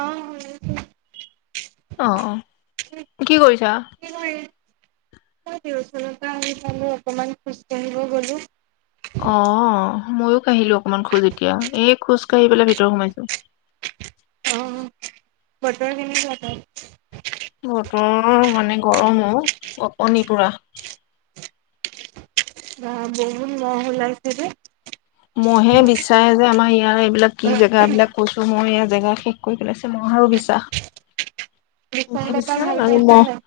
অঁ শুনিছো অঁ কি কৰিছা মই টিউচনৰ পৰা আহি পালো অকমান খুজ কাঢ়িব গলো অ', অ'। ময়ো কাঢ়িলো অকমান খোজ এতিয়া এই খোজ কাঢ়ি পেলাই ভিতৰত সোমাইছো বতৰ কেনেকুৱা তাত বতৰ মানে গৰম অ' পুৰা কপনি পুৰা অঁ বহুত মহ উলাইছে দে মহে বিচাৰে যে আমাৰ ইয়াৰ এইবিলাক কি জেগা এইবলাক কৈছো মই এয়া জেগা শেষ কৰি পেলাইছিলো ম'হ আৰু বিচা। বিস্কুট এটা বুজিছা ভাল আৰু পাইছা ন নাই?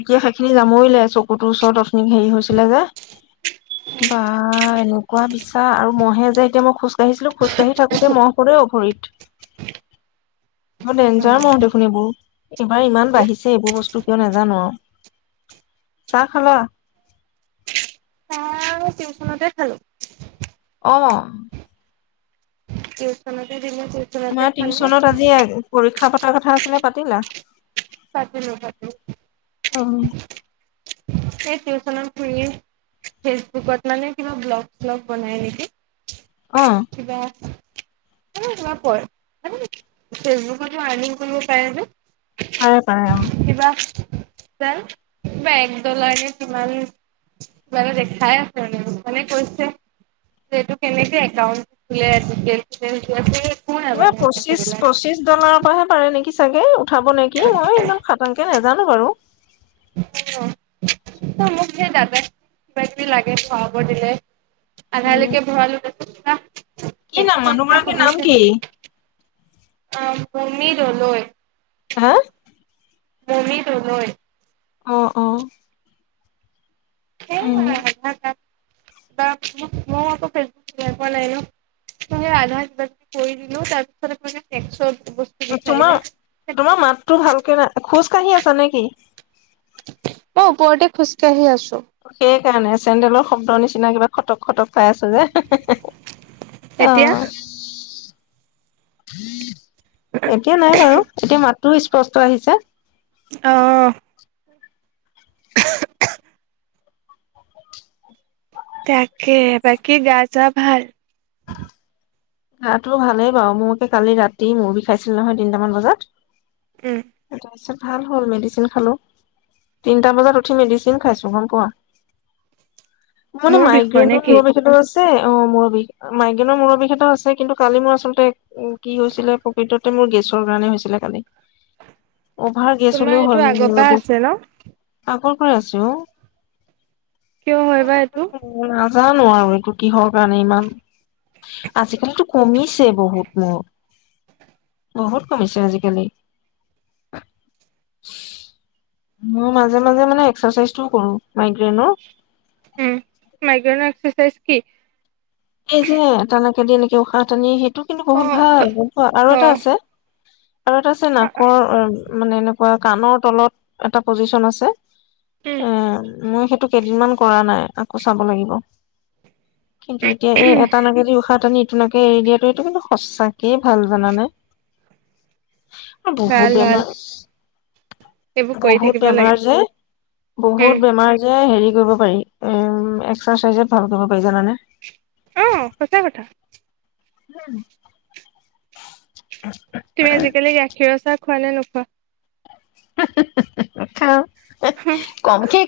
এতিয়া সেইখিনি জামুৰিলে চকুটোৰ ওচৰত অথনি হেৰি হৈছিলে যে বা এনেকুৱা কোৱা মিছা আৰু মহে যে এতিয়া মই খোজ কাঢ়িছিলো খোজ কাঢ়ি থাকোতে মহ সদ অভৰিত বৰ ডেঞ্জাৰ মহ দেখোন এইবোৰ এইবাৰ ইমান বাঢ়িছে এইবোৰ বস্তু কিয় নোজানো আৰু চাহ খালা চাহ টিউচনতে খালো অ' টিউচনতে দিলো টিউচনতে আমাৰ খালো। টিউচনত আজি আজি পৰীক্ষা পতাৰ কথা আছিলে পাতিলা পাতিলো পাতিলো, অঁ এই টিউচনত খুৰীয়ে ফেচবুকত মানে কিবা ব্লগ চ্লগ বনাই নেকি অঁ কিবা ফেচবুকটো আৰ্নিং কৰিব পাৰে যে পাৰে পাৰে অঁ কিবা একডলাৰে কিমান কিবা এটা দেখাই আছে মানে মানে কৈছে যে এইটো কেনেকে একাউণ্ট খোলে ডিটেইলচ দিয়াচোন কিবা পঁচিছ পঁচিছ পিছৰ পৰাহে পাৰে নেকি চাগে উঠাব নেকি মই একদম খাটাংকে নাজানো জানো বাৰু মোক সেই দাদা কিবা কিবি লাগে খোৱাব দিলে উম আধালেকে ভৰালো তাৰপিছত কি নাম কিবা মানুহ কিবা গৰাকীৰ নাম সুধিছে কি মমী দলৈ। হা মমী দলৈ অ অ এ উম আধাৰকাড মই আকৌ ফেচবুক চাই পোৱা নাই নহয় আধাৰ কিবা কৰি দিলো তাৰ পিছতে একো টেকছ তোমাৰ তোমাৰ মাততো ভালকে নাই খোজ কাহি আছা নেকি? মই উপৰতে খুচকাৰহি আছো। অ সেই সেইকাৰণে চেণ্ডেলৰ শব্দ নিচিনা কিবা খটক খটক পাই আছো যে হে হে এতিয়া অ' উম এতিয়া নাই বাৰু এতিয়া মাত তোৰ স্পষ্ট আহিছে? অহ তাকে বাকী গা যা। ভাল গা টো ভালেই বাৰু মোকে কালি ৰাতি মৰ বিষ খাইছিল নহয় তিনিটামান বজাত যাচোন। ভাল হ'ল মেডিচিন খালো তিনটা বজাত উঠি মেডিচিন খাইছো গম পোৱা। মানে মোৰ বিষৰ মাইগ্ৰেন নে কি? মুৰৰ বিষ এটাও আছে। আ অ মূৰ বি মাইগেনৰ মূুৰ বিষ এটা আছে। কিন্তু কালি মোৰ আচলতে কি হৈছিলে প্ৰকৃততে মোৰ গেছৰ কাৰণে হৈছিলে কালি। অভাৰ গেছ তোমাৰ হলেও এইটো হয় মোৰ আগৰ পৰা মৰ বিষ আছে ন আগত হয় আছো অ কিয় হয় বা এইটো জানো আৰু এইটো কিহৰ কাৰণে ইমান আজিক বহুত টো কমিছে বহুত মোৰ বহুত কমিছে আজিকালি মই মাজে মাজে মানে এক্সাৰচাইজটো কৰো মাইগ্ৰেইনৰ উম মাইক্ৰন এক্সাৰচাইজ কি এই যে তেনেকে দি এনেকে উশাহ তানি স টো কিন্তু অ বহুত ভাল আৰু অ এটা আছে। আৰু এটা আছে নাকৰ অ মানে এনেকুৱা ক কাণৰ তলত এটা প্ৰজিশন আছে উম অ', মই সেত টো কেইদিনমান কৰা নাই আকৌ চাব লাগিব। কিন্তু এইটো এই এটা নাকে দিও উশাহ টানিইটোনাকেই এতিয়া এইটো কিন্তু সচাকেই ভাল জানানে বহুত ভাল ভাল। বেমাৰ এইবোৰ কৰি বহুত থাকিব লাগে বেমাৰ যে উম বহুত বেমাৰ যে হেৰি কৰিব পাৰি এক্সৰচাইজত এম ভাল কৰিব পাৰি জানানে অ সঁচা কথা উম তুমি আজিকালি গাখীৰৰ চাহ খোৱা নে নোখোৱা [unintelligible] খাওঁ কমকে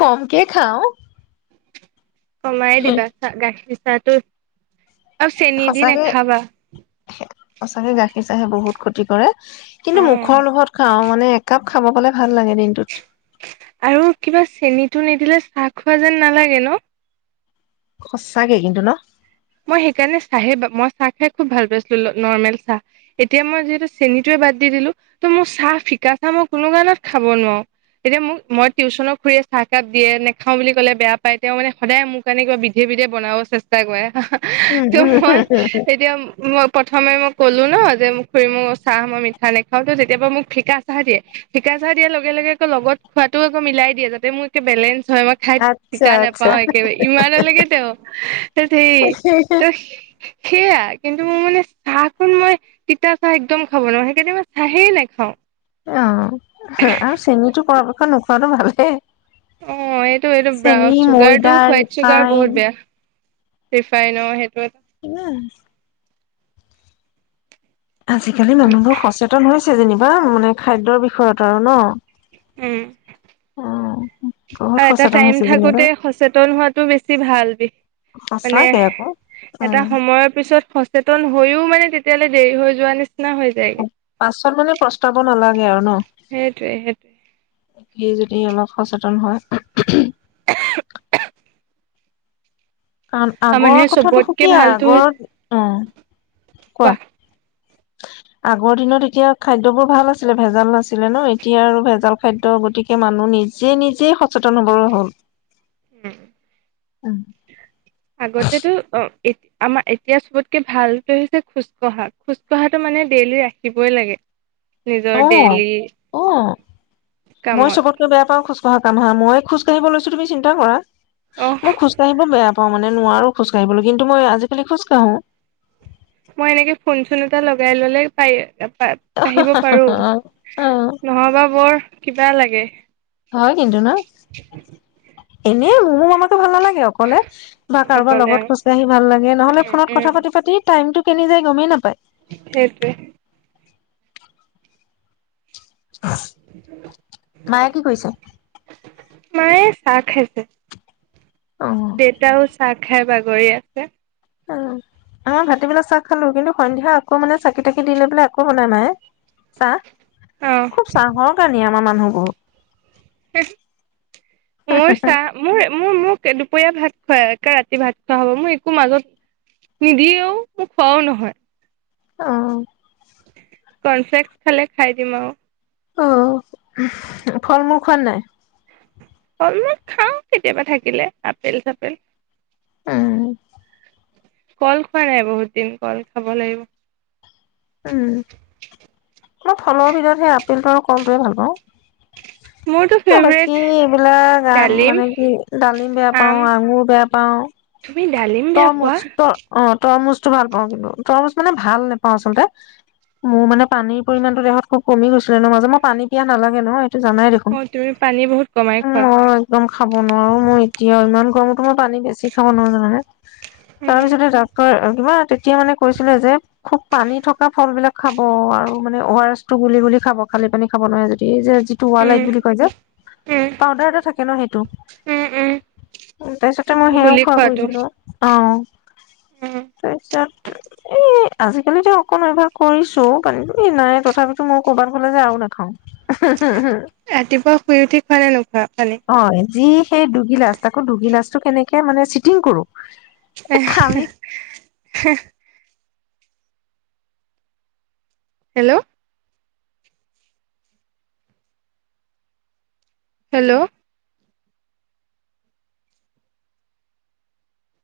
কমকে খাওঁ কমাই দিবা গা গাখীৰ চাহ টো আৰু চেনি দি সঁচাকে নেখাবা সঁচাকে গাখীৰ চাহে বহুত ক্ষতি কৰে অ কিন্তু মুখৰ লগত খাও মনে একাপ খাব গলে ভাল লাগে দিনটোত আৰু কিবা চেনিটো নিদিলে চাহ খোৱা যেন নালাগে ন সচাকে কিন্তু ন মই সেইকাৰণে চাহে মই চাহ খাই খুব ভাল পাইছিলো নৰ্মেল চাহ এতিয়া মই যিহেতু চেনিটোৱে বাদ দি দিলো ত' মোৰ চাহ ফিকা চাহ মই কোনো কাৰণত খাব নোৱাৰো এতিয়া মোক মই টিউশ্যনৰ খুৰীয়ে চাহকাপ দিয়ে নেখাও বুলি কলে বেয়া পায় তেওঁ মানে সদায় মোৰ কাৰণে কিবা বিধে বিধে বনাব চেষ্টা কৰে উম ত উম মই এতিয়া মই প্ৰথম খামেই মই ক'লো ন যে মোক খুৰি মোৰ চাহ মই মিঠা নেখাও তো তেতিয়াবা মোক ফিকা চাহ দিয়ে ফিকা চাহ দিয়াৰ লগে লগে আকৌ লগত খোৱাতো আকৌ মিলাই দিয়ে যাতে মোক একে বেলেঞ্চ হয় মই খাই আচ্ছা তিতা আচ্ছা। নেপাওঁ একেবাৰে ইমান লেগে তেওঁ ত সে সেয়া কিন্তু মোৰ মানে চাহ খন মই তিতা চাহ একদম খাব নোৱাৰো সেইকাৰণে মই চাহেই নাখাওঁ অ হ আৰু চিনিটো কৰ পৰা সিখন নোখোৱাটো ভালে অ এইটো এইটো ব্ৰাউছ চুগাৰটো ময়দা, হোৱাইট চুগাৰ ৰিফাইন বহুত বেয়া ৰিফাইনৰ সেইটোৱে ইমান আজিকালি মানুহবোৰ সচেতন হৈছ যেনিবা মানে খাদ্যৰ বিষয়ত আৰু ন উম উম বহুত আৰু এটা সচেতন টাইম হৈছে যেনিবা থাকোতে সচেতন হোৱাটো বেছি ভাল বিষ মানে সঁচাকে আকৌ এটা উম। সময়ৰ পিছত সচেতন হৈও মানে তেতিয়ালে দেৰি হৈ যোৱা নি পাছত মানে প্ৰস্তাব নালাগে। [unintelligible] সেইটোৱে সেইটোৱে ন সি যদি অলপ সচেতন হয় কাৰণ আৰু আগৰ মানুহে কথাাতটো চবতকে সুকীয়া ভালতো আগৰ হৈছে অ কোৱা আগৰ দিনত এতিয়া খাদ্যবোৰ ভাল আছিলে ভেজাল নাছিলে ন এতিয়া আৰু ভেজাল খাদ্য গতিকে মানুহ নিজে নিজে [unintelligible] নম্বৰৰ হ'ল উম আগতেতো অ আমাৰ এতিয়া চবতকে ভালটো হৈছে খোজ কঢ়া খোজ কঢ়াটো মানে ডেইলি ৰাখিবই লাগে নিজৰ অ ডেইলি অ মই কামত চবতকে বেয়া পাওঁ খোজ কঢ়া কাম হা মই খোজ কঢ়িব লৈছো তুমি চিন্তা কৰা অহ মই খুজ কাৰিব বেয়া পাওঁ মানে নোৱাৰো খোজ কাঢ়িবলৈ কিন্তু মই আজিকালি খোজ কাঢ়ো মই এনেকে ফোন চোন এটা লগাই ললে পায় ক় পাৰো অ নহবা বৰ কিবা লাগে হয় কিন্তু ন এনে মো মনকো ভাল নালাগে অকলে বা কাৰোবাৰ অকলে লগত আৰু খুচ কাহি ভাল লাগে নহলে উম ফোনত কথা পাতি পাতি টাইম কেনি যাই গমেই নাপায় সেইটোৱেই মায়ে কি কৰিছে? মায়ে চাহ খাইছে অ দেউতাও চাহ খাই বাগ কৰি আছে অ আমাৰ ভাটিবেলাক চাহ খালো কিন্তু সন্ধ্যা আকৌ মানে চাকি তাকি দিলে বোলে আকৌ বনাই মাই চাহ অ খুব চাহৰ কাৰণে আম আমাৰ মানুহ বহুত হ মোৰ চাহ মোৰ মোৰ মোৰ এ দুপৰীয়া ভাত খুৱাই ৰাতি ভাত খোৱা হ'ব মই একো মাজত নিদিয়েও মোক খোৱাও নহয় অ কনফলেক্স খালে খাই দিম আৰু অ ফল মূল খোৱা নাই? অলপ খাওঁ কেতিয়াবা থাকিলে আপেল চাপেল উম কল খোৱা নাই বহুত দিন কল খাব লাগিব উম অলপ ফলৰ ভিতৰত সেই আপেলটো আৰু কলটোৱে ভাল পাওঁ মোৰতো ফেভৰেট বাকী এইবিলাক ডালিম মানে কি ডালিম বেয়া পাও আম আঙুৰ বেয়া পাও তুমি ডালিম বেয়া তৰমুজ পোৱা ত অ তৰমুজ ভাল পাওঁ কিন্তু তৰমুজ মানে ভাল নোপাওঁ আচলতে মোৰ মানে পানীৰ পৰিমাণো দেহত খুব কমি গৈছিলে ন মাজ মই পানী পিয়া নালাগে নহয় জানাই দেখোন অ তুমি পানী বহুত কমাই উ খোৱা মই একদম খাব নোৱাৰো মই এতিয়া ইমান গৰম মই পানী বেছি খাব নো জানে উম তাৰপিছতে ডাকৰ ইিবা তেতিয়া মানে কৈছিলে যে খুব পানী থকা ফল বিলাক খাব আৰু মানে অ আৰ এছ টো গুলি গুলি খাব খালি পানী খাব নহয় যদি যে যুটি ৱালাইট উম বুলি কয় যে উম পাউদাৰ এটা থাকে ন সেইটো উম উম তাৰিছতে মই সেয়াও গুলি খোৱা খোৱাটো কৰিছিলো অ উম তাৰপিছত এ আজিকালিিতো অকণ এবাৰ কৰিছো কান এই নাই তথাপিতো মোৰ কৰ'বাত ফাললে যে আৰু নাখাওঁ ৰাতিপুৱা শুই উঠি খোৱা নে ন অ যি সেই দুগিলাচ তাকো দুগিলাচ কেনেকে মানে চিটিং কৰো এই খালি আহ হেল্ল' হেল্ল'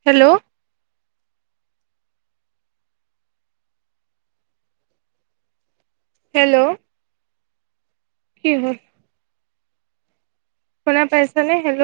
হেল্ল' হেল্ল' কিহোৰ হোনা পাইছা নে হেল্ল'